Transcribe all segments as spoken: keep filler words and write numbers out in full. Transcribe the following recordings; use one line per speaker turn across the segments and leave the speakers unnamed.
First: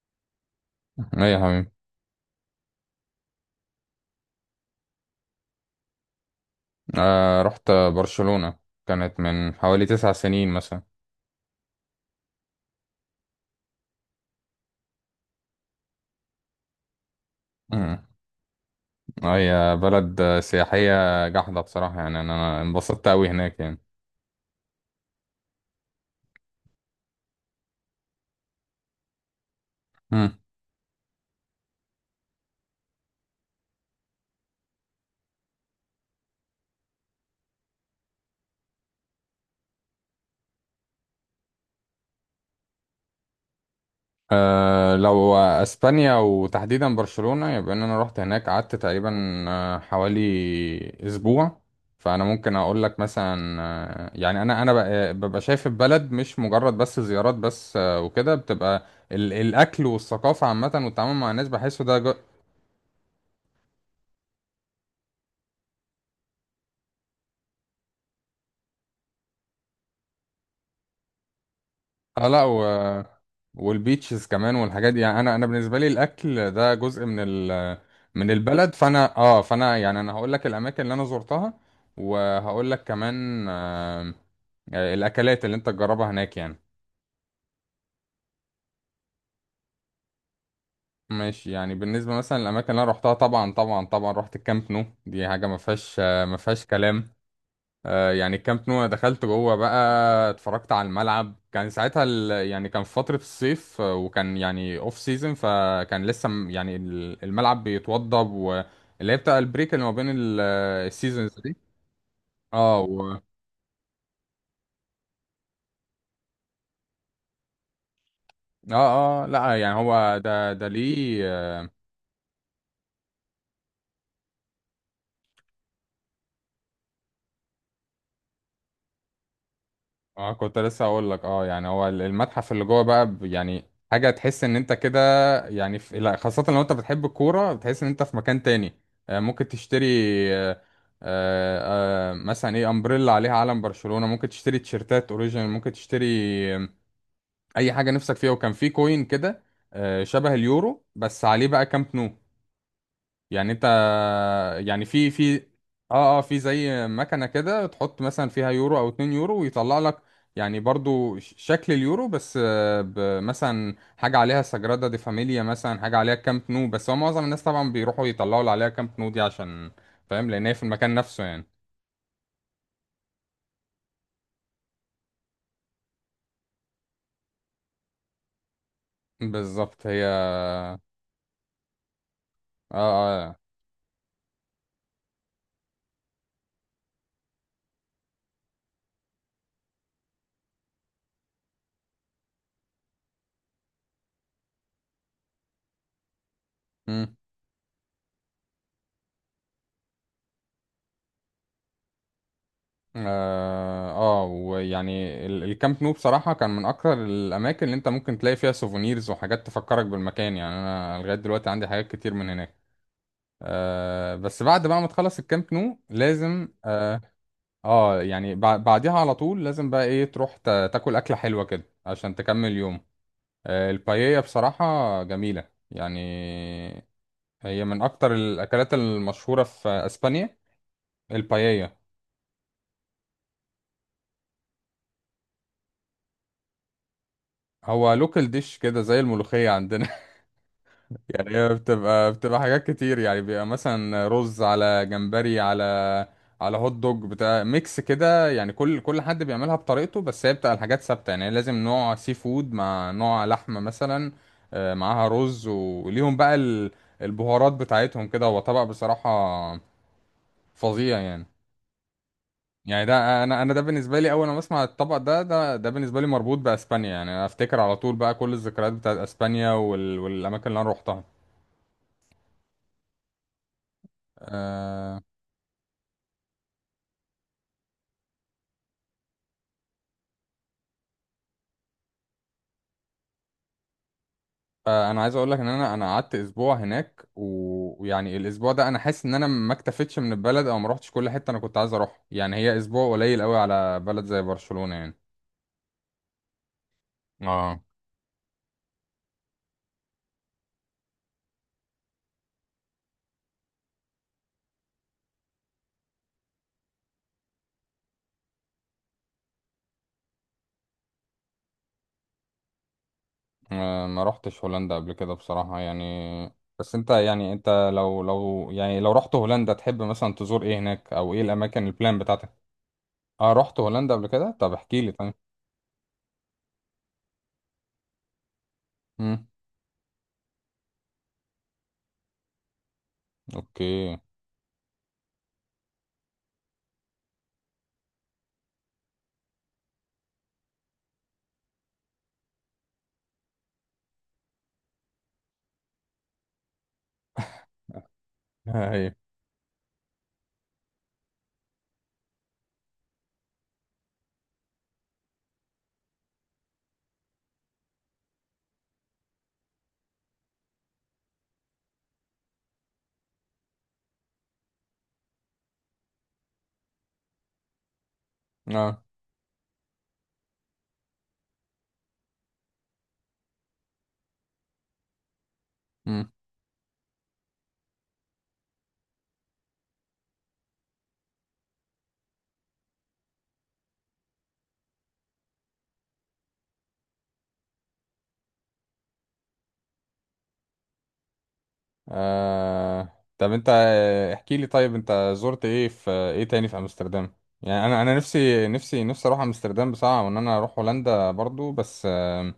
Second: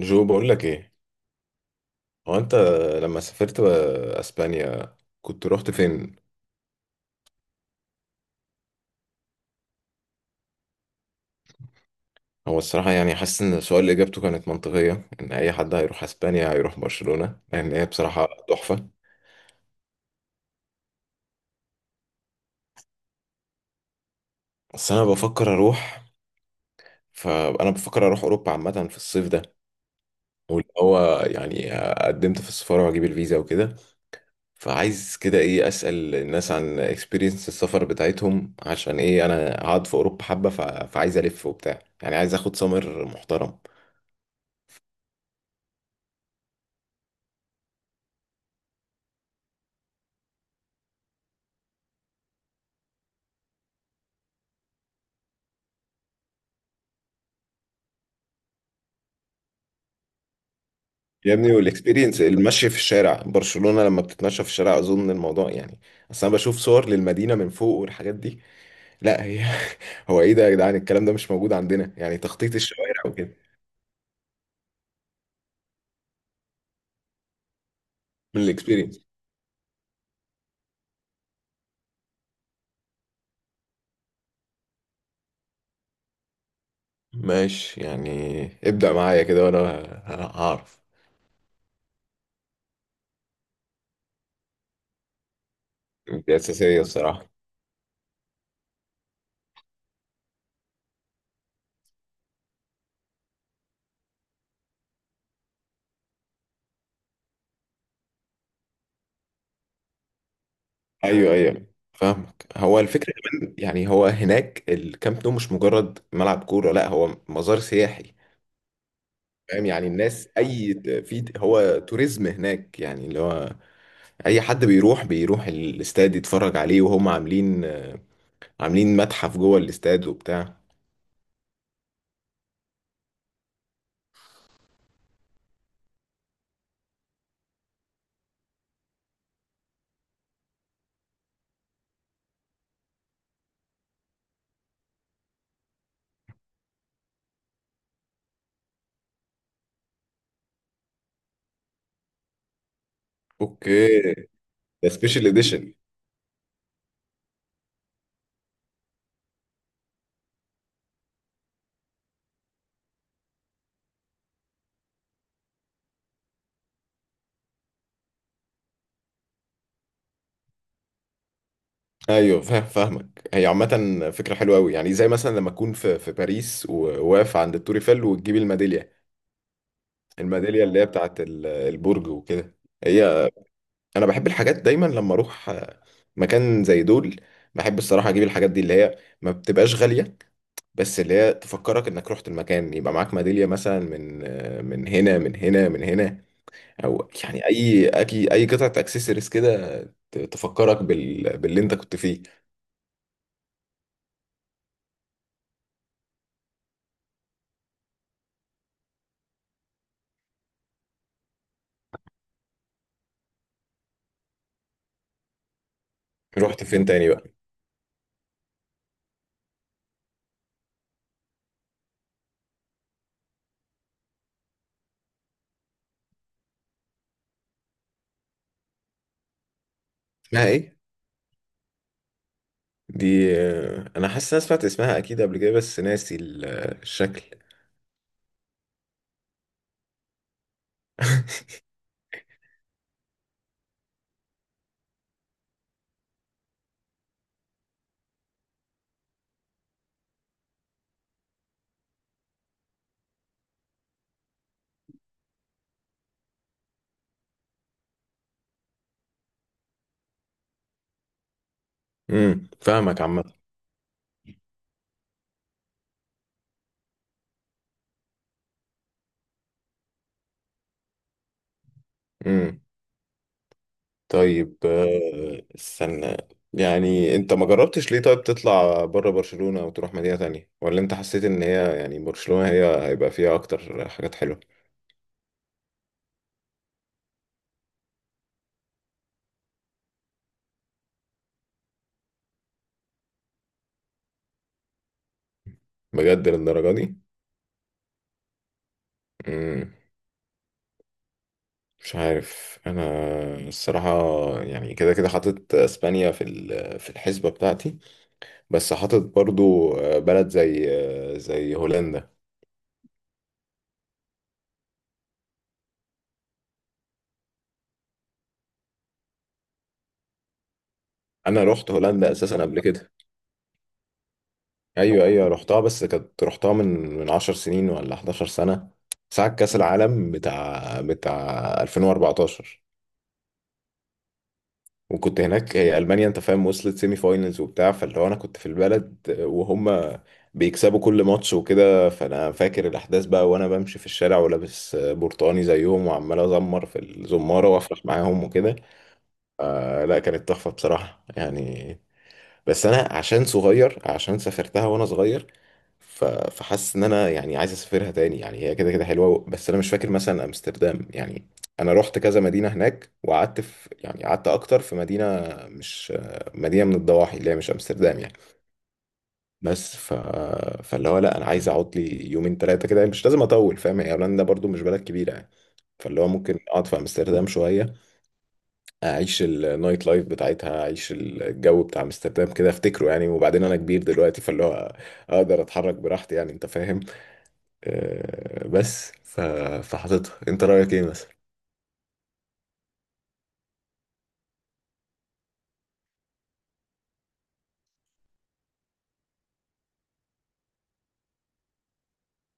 جو بقول لك ايه؟
ايه يا حبيبي.
هو انت لما سافرت بقى اسبانيا كنت رحت فين؟
آه، رحت برشلونة. كانت من حوالي تسع سنين مثلا.
هو الصراحه يعني حاسس ان السؤال اجابته كانت منطقيه، ان اي حد هيروح اسبانيا هيروح برشلونه، لان هي
مم.
بصراحه تحفه.
هي بلد سياحية جحدة بصراحة، يعني انا انبسطت اوي هناك يعني.
بس انا بفكر اروح، فانا بفكر اروح اوروبا عامه في الصيف ده.
مم.
واللي هو يعني قدمت في السفاره واجيب الفيزا وكده، فعايز كده ايه، اسال الناس عن اكسبيرينس السفر بتاعتهم، عشان ايه انا قاعد في اوروبا حبه، ف- فعايز الف وبتاع، يعني عايز اخد سمر محترم.
آه لو اسبانيا وتحديدا برشلونة، يبقى ان انا رحت هناك قعدت تقريبا، آه، حوالي اسبوع. فانا ممكن اقول لك مثلا، آه، يعني انا انا ب- ببقى شايف البلد مش مجرد بس زيارات بس، آه، وكده بتبقى ال- الاكل والثقافه عامه والتعامل مع
يا
الناس
ابني،
بحسه ده.
والاكسبيرينس المشي في الشارع برشلونة، لما بتتمشى في الشارع اظن الموضوع يعني، اصل انا بشوف صور للمدينة من فوق والحاجات دي. لا هي. هو ايه ده يا جدعان؟ الكلام ده مش موجود عندنا، يعني
اه لا،
تخطيط
و...
الشوارع وكده.
والبيتشز كمان والحاجات دي. يعني انا انا بالنسبه لي الاكل ده جزء من ال... من
من
البلد.
الاكسبيرينس.
فانا اه فانا يعني انا هقول لك الاماكن اللي انا زرتها، وهقول لك كمان آه الاكلات اللي انت تجربها هناك يعني.
ماشي يعني، ابدأ معايا كده وانا ه- هعرف.
ماشي، يعني بالنسبه مثلا الاماكن اللي انا روحتها، طبعا طبعا طبعا رحت الكامب نو. دي حاجه ما فيهاش، آه ما
دي
فيهاش
اساسية
كلام.
الصراحة.
آه، يعني الكامب نو أنا دخلت جوه بقى، اتفرجت على الملعب. كان ساعتها ال... يعني كان في فترة الصيف، آه، وكان يعني اوف سيزون، فكان لسه م- يعني ال- الملعب بيتوضب، واللي هي بتاع البريك اللي ما بين
ايوه،
السيزونز دي.
ايوه، فاهمك.
اه،
هو الفكرة
و...
كمان، يعني هو هناك الكامب نو مش مجرد ملعب كورة، لا هو مزار سياحي.
اه اه لا،
فاهم
يعني
يعني
هو
الناس
ده ده
اي،
ليه؟
في هو توريزم هناك، يعني اللي هو اي حد بيروح بيروح الاستاد يتفرج عليه، وهم عاملين عاملين متحف جوه الاستاد
اه،
وبتاع.
كنت لسه اقول لك، اه يعني هو ال- المتحف اللي جوه بقى، ب- يعني حاجه تحس ان انت كده يعني في، لا خاصه لو انت بتحب الكوره بتحس ان انت في مكان تاني. آه، ممكن تشتري، آه، آه، آه، مثلا ايه، امبريلا عليها علم برشلونه، ممكن تشتري تيشيرتات اوريجينال، ممكن تشتري آه، اي حاجه نفسك فيها. وكان في كوين كده، آه، شبه اليورو بس عليه بقى كامب نو. يعني انت
اوكي.
يعني
ده
في
سبيشال
في
اديشن.
اه اه في زي مكنة كده تحط مثلا فيها يورو او اتنين يورو ويطلع لك يعني برضو ش- شكل اليورو، بس آه، ب- مثلا حاجة عليها سجرادا دي فاميليا، مثلا حاجة عليها كامب نو، بس هو معظم الناس طبعا بيروحوا يطلعوا اللي عليها كامب نو دي، عشان فاهم لان هي في المكان نفسه يعني.
ايوه فاهم، فاهمك. هي عامه فكره حلوه قوي، يعني زي مثلا لما اكون في في باريس وواقف عند التور ايفل وتجيب الميداليه،
بالظبط، هي اه
الميداليه اللي هي بتاعت ال- البرج وكده.
اه.
هي
آه.
انا بحب الحاجات دايما لما اروح مكان زي دول، بحب الصراحه اجيب الحاجات دي اللي هي ما بتبقاش غاليه، بس اللي هي تفكرك انك رحت المكان، يبقى معاك ميداليه مثلا من من هنا، من هنا، من هنا، او
مم.
يعني اي اي اي قطعه اكسسوارز كده، ت- تفكرك بال... باللي انت كنت فيه.
اه آه، ويعني ال- الكامب نو بصراحة كان من أكتر الأماكن اللي أنت ممكن تلاقي فيها سوفونيرز وحاجات تفكرك بالمكان. يعني أنا لغاية دلوقتي عندي حاجات كتير من هناك. آه بس بعد بقى ما تخلص الكامب نو لازم
رحت فين
آه,
تاني بقى؟
آه يعني بع- بعديها على طول لازم بقى إيه، تروح تا- تاكل أكلة حلوة كده عشان تكمل يوم. آه، البايية بصراحة جميلة يعني، هي من أكتر الأكلات المشهورة في أسبانيا.
اسمها ايه؟
البايية
دي، آه، انا حاسس إن انا سمعت اسمها اكيد قبل كده، بس ناسي ال- الشكل.
هو لوكال ديش كده زي الملوخية عندنا. يعني هي بتبقى بتبقى حاجات كتير. يعني بيبقى مثلا رز على جمبري، على على هوت دوج، بتاع ميكس كده، يعني كل كل حد بيعملها بطريقته، بس هي بتبقى الحاجات ثابتة، يعني لازم نوع سي فود مع نوع لحمة مثلا، آه، معاها رز، وليهم بقى ال- البهارات بتاعتهم كده. هو طبق بصراحة فظيع يعني.
امم
يعني
فاهمك
ده، انا
عامه.
انا ده بالنسبه لي، اول ما اسمع الطبق ده ده ده بالنسبه لي مربوط باسبانيا. يعني انا افتكر على طول بقى كل الذكريات بتاعت اسبانيا وال... والاماكن اللي انا روحتها.
امم طيب،
آه.
آه، استنى. يعني انت ما جربتش ليه طيب تطلع بره برشلونة وتروح مدينة تانية، ولا انت حسيت ان هي يعني برشلونة هي هيبقى فيها اكتر حاجات حلوة؟
آه، انا عايز اقول لك ان انا انا قعدت اسبوع هناك، و- ويعني الاسبوع ده انا حاسس ان انا ما اكتفيتش من البلد، او ما روحتش كل حته انا كنت عايز اروح، يعني هي اسبوع قليل قوي على بلد زي برشلونه يعني.
بجد للدرجة دي؟
اه.
مم. مش عارف انا الصراحة. يعني كده كده حاطط اسبانيا في ال- في الحسبة بتاعتي، بس حاطط برضو، آه، بلد زي، آه، زي هولندا.
آه، ما روحتش هولندا قبل كده بصراحه يعني. بس انت يعني انت لو لو يعني لو رحت هولندا، تحب مثلا تزور ايه هناك؟ او ايه
انا
الاماكن
رحت
البلان
هولندا
بتاعتك؟
اساسا قبل كده.
اه رحت هولندا قبل كده، طب احكي لي
ايوه،
طيب.
ايوه، رحتها بس كانت رحتها من من 10 سنين ولا احدعشر سنة سنه،
امم.
ساعه كاس العالم بتاع بتاع ألفين وأربعة عشر.
اوكي.
وكنت هناك، هي المانيا انت فاهم، وصلت سيمي فاينلز وبتاع، فاللي هو انا كنت في البلد وهم بيكسبوا كل ماتش وكده، فانا فاكر الاحداث بقى وانا بمشي في الشارع ولابس برتقاني زيهم وعمال ازمر في الزماره وافرح معاهم وكده.
هي.
آه لا، كانت تحفه بصراحه يعني. بس انا عشان صغير، عشان سافرتها وانا صغير، ف- فحاسس ان انا يعني عايز اسافرها تاني، يعني هي كده كده حلوه، بس انا مش فاكر مثلا امستردام يعني. انا رحت كذا مدينه هناك، وقعدت في يعني قعدت اكتر في مدينه، مش مدينه من الضواحي اللي هي مش امستردام يعني.
اه.
بس ف... فاللي هو لا انا عايز اقعد لي يومين ثلاثه كده، مش لازم اطول فاهم، هي هولندا برضو مش بلد كبيره يعني. فاللي هو ممكن اقعد في امستردام شويه، اعيش النايت لايف بتاعتها، اعيش الجو بتاع امستردام كده افتكره يعني. وبعدين انا كبير دلوقتي فاللي هو اقدر اتحرك براحتي يعني انت فاهم. أه بس ف- فحاططها، انت رايك ايه مثلا؟
آه، طب انت احكي لي طيب، انت زرت ايه، في ايه تاني في امستردام؟ يعني انا انا نفسي نفسي نفسي اروح امستردام بصراحة، وان انا اروح هولندا برضو، بس آه...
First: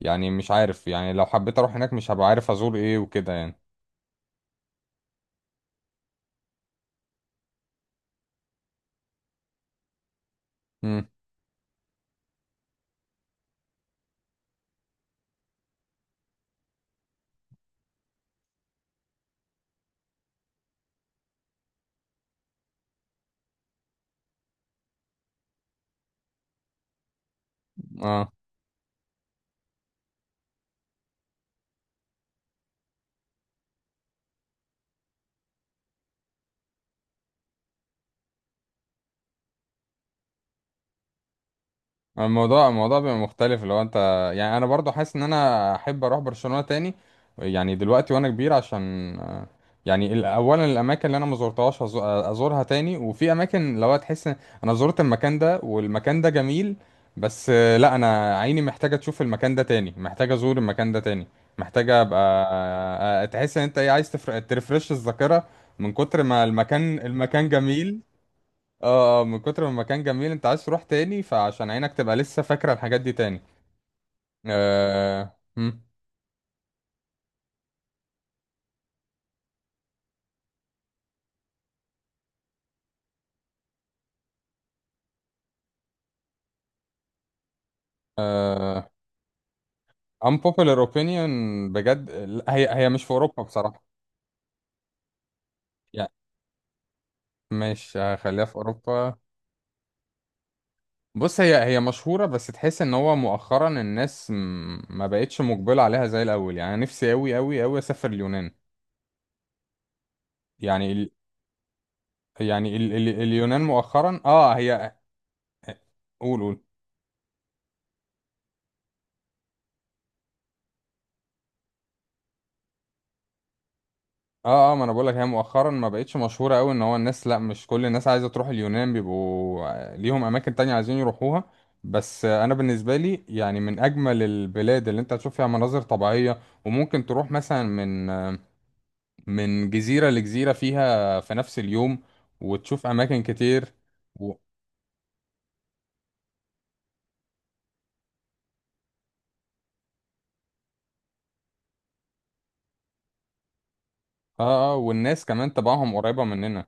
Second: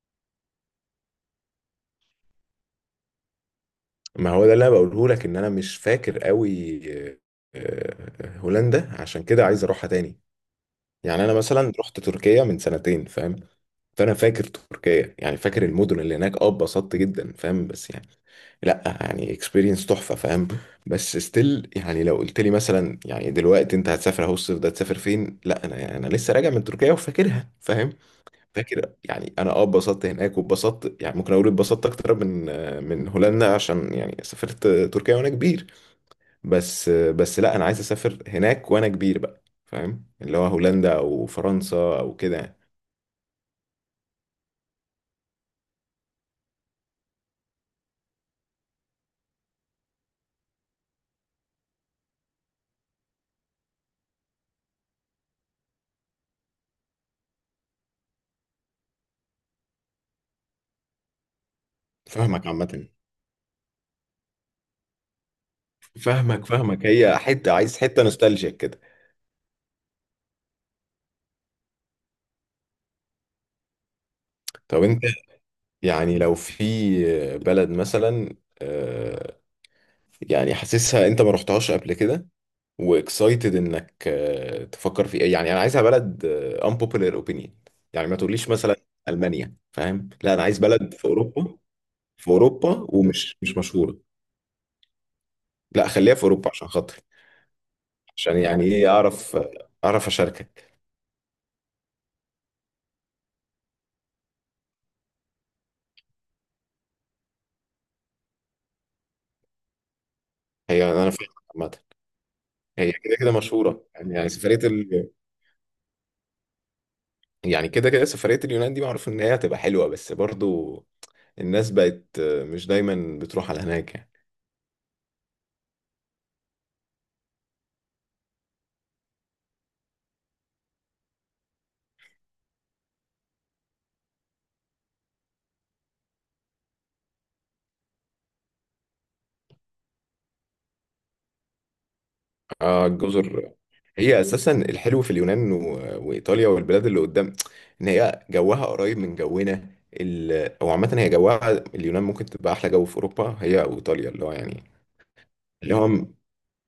يعني مش عارف، يعني لو حبيت اروح هناك مش هبقى عارف ازور ايه وكده يعني.
ما هو ده اللي انا بقوله لك، ان انا مش فاكر قوي، أه هولندا، عشان كده عايز اروحها تاني.
امم.
يعني انا مثلا رحت تركيا من سنتين فاهم، فانا فاكر تركيا، يعني فاكر المدن اللي هناك، اه اتبسطت جدا فاهم، بس يعني لا يعني اكسبيرينس تحفه فاهم. بس ستيل يعني لو قلت لي مثلا يعني دلوقتي انت هتسافر اهو الصيف ده تسافر فين، لا انا يعني، انا لسه راجع من تركيا وفاكرها فاهم.
اه.
فاكر يعني انا، اه اتبسطت هناك، واتبسطت يعني ممكن اقول اتبسطت اكتر من من هولندا، عشان يعني سافرت تركيا وانا كبير. بس بس لا انا عايز اسافر هناك وانا كبير بقى فاهم، اللي هو هولندا او فرنسا او كده يعني.
الموضوع الموضوع بيبقى مختلف لو انت، يعني انا برضو حاسس ان انا احب اروح برشلونة تاني، يعني دلوقتي وانا كبير، عشان آه، يعني ال- اولا الاماكن اللي انا ما زرتهاش هز- ازورها تاني، وفي اماكن لو تحس ان انا زرت المكان ده، والمكان ده جميل بس، آه، لا انا عيني محتاجة تشوف المكان ده تاني، محتاجة ازور المكان ده تاني، محتاجة ابقى
فاهمك عامه.
آه، آه، تحس ان انت ايه، عايز تفر- ترفرش الذاكرة من كتر ما
فاهمك، فاهمك،
المكان
هي
المكان
حتة، عايز
جميل.
حتة نوستالجيك كده.
اه آه، من كتر ما المكان جميل انت عايز تروح تاني، فعشان عينك تبقى لسه فاكرة الحاجات دي تاني.
طب انت
آه هم.
يعني لو في بلد مثلا، آه، يعني حاسسها انت ما رحتهاش قبل كده واكسايتد انك، آه، تفكر في ايه، يعني انا عايزها بلد، آه، unpopular opinion. يعني ما تقوليش مثلا
آه
ألمانيا فاهم، لا انا عايز
unpopular
بلد في
opinion.
اوروبا.
بجد
في
لا، هي
اوروبا
هي مش في
ومش
اوروبا
مش
بصراحة.
مشهورة. لا
يعني
خليها في اوروبا عشان خاطري،
مش
عشان
هخليها في
يعني ايه
اوروبا.
اعرف، اعرف اشاركك.
بص، هي هي مشهورة، بس تحس ان هو مؤخرا الناس م- ما بقتش مقبلة عليها زي الاول. يعني أنا نفسي اوي اوي اوي اسافر اليونان. يعني
هي انا
ال...
فاهم عامة.
يعني
هي
ال... ال...
كده كده
اليونان
مشهورة يعني،
مؤخرا
يعني
اه
سفرية.
هي. قول قول.
يعني كده كده سفرية، اليونان دي معروف إن هي هتبقى حلوة، بس برضو الناس بقت مش دايما بتروح على هناك يعني.
اه اه ما انا بقولك، هي مؤخرا ما بقتش مشهوره قوي، ان هو الناس لا مش كل الناس عايزه تروح اليونان، بيبقوا ليهم اماكن تانية عايزين يروحوها. بس انا بالنسبه لي يعني من اجمل البلاد اللي انت هتشوف فيها مناظر طبيعيه، وممكن تروح مثلا من من جزيره لجزيره فيها في نفس اليوم،
آه
وتشوف اماكن
الجزر.
كتير.
هي
و...
أساسا الحلو في اليونان و- وإيطاليا والبلاد اللي قدام، إن هي جوها قريب من جونا، ال... أو عامة هي جوها، اليونان ممكن تبقى أحلى جو في أوروبا، هي أو إيطاليا اللي هو يعني،
اه اه والناس كمان
اللي هو
تبعهم
م-
قريبه مننا.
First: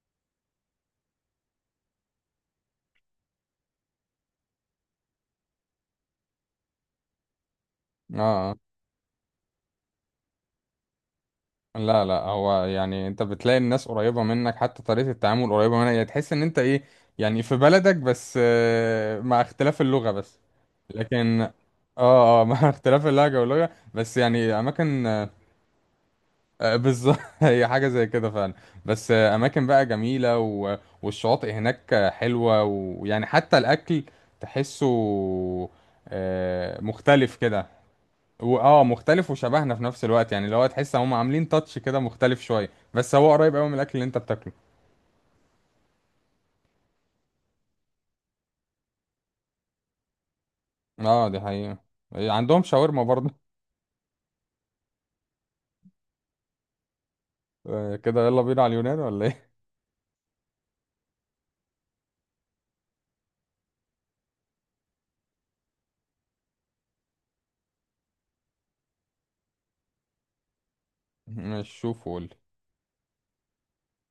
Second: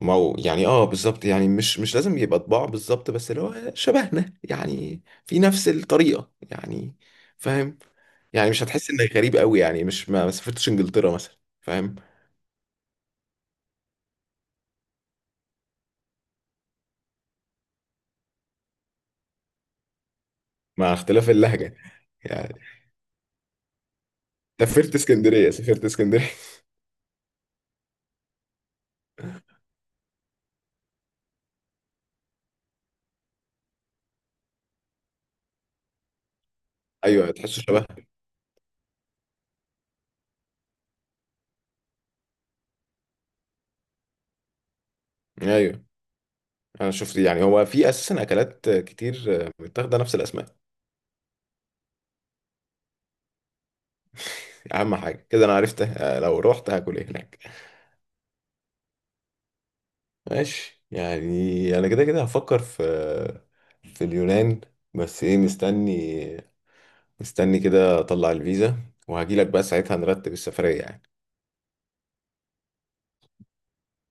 ما هو يعني، اه بالظبط، يعني مش مش لازم يبقى طباع بالظبط، بس اللي هو شبهنا يعني في نفس الطريقة يعني فاهم،
اه
يعني
آه.
مش هتحس انك غريب قوي يعني، مش ما ما سافرتش انجلترا مثلا فاهم.
لا لا، هو يعني انت بتلاقي الناس قريبة منك، حتى طريقة التعامل قريبة منك، يعني تحس ان انت ايه، يعني في بلدك بس، آه، مع اختلاف اللغة بس.
مع اختلاف
لكن،
اللهجه.
اه اه
يعني
مع اختلاف اللهجة واللغة بس، يعني
سافرت
اماكن، آه،
اسكندريه سافرت اسكندريه.
آه، بالظبط. هي حاجة زي كده فعلا. بس آه، اماكن بقى جميلة، و... والشواطئ هناك آه، حلوة، ويعني حتى الاكل تحسه آه،
ايوه
مختلف
تحسه
كده.
شبه.
و- اه مختلف وشبهنا في نفس الوقت، يعني اللي هو تحس هم عاملين تاتش كده مختلف شويه، بس هو قريب قوي من الاكل اللي انت بتاكله.
ايوه انا شفت، يعني هو في اساسا اكلات كتير متاخده نفس الاسماء.
اه دي حقيقه. إيه، عندهم شاورما برضه.
اهم حاجه كده انا عرفت لو رحت هاكل ايه هناك.
آه كده، يلا بينا على اليونان ولا ايه؟
ماشي يعني انا كده كده هفكر في في اليونان. بس ايه، مستني مستني كده اطلع الفيزا، وهجيلك بقى ساعتها نرتب السفريه يعني.
مش شوف قول.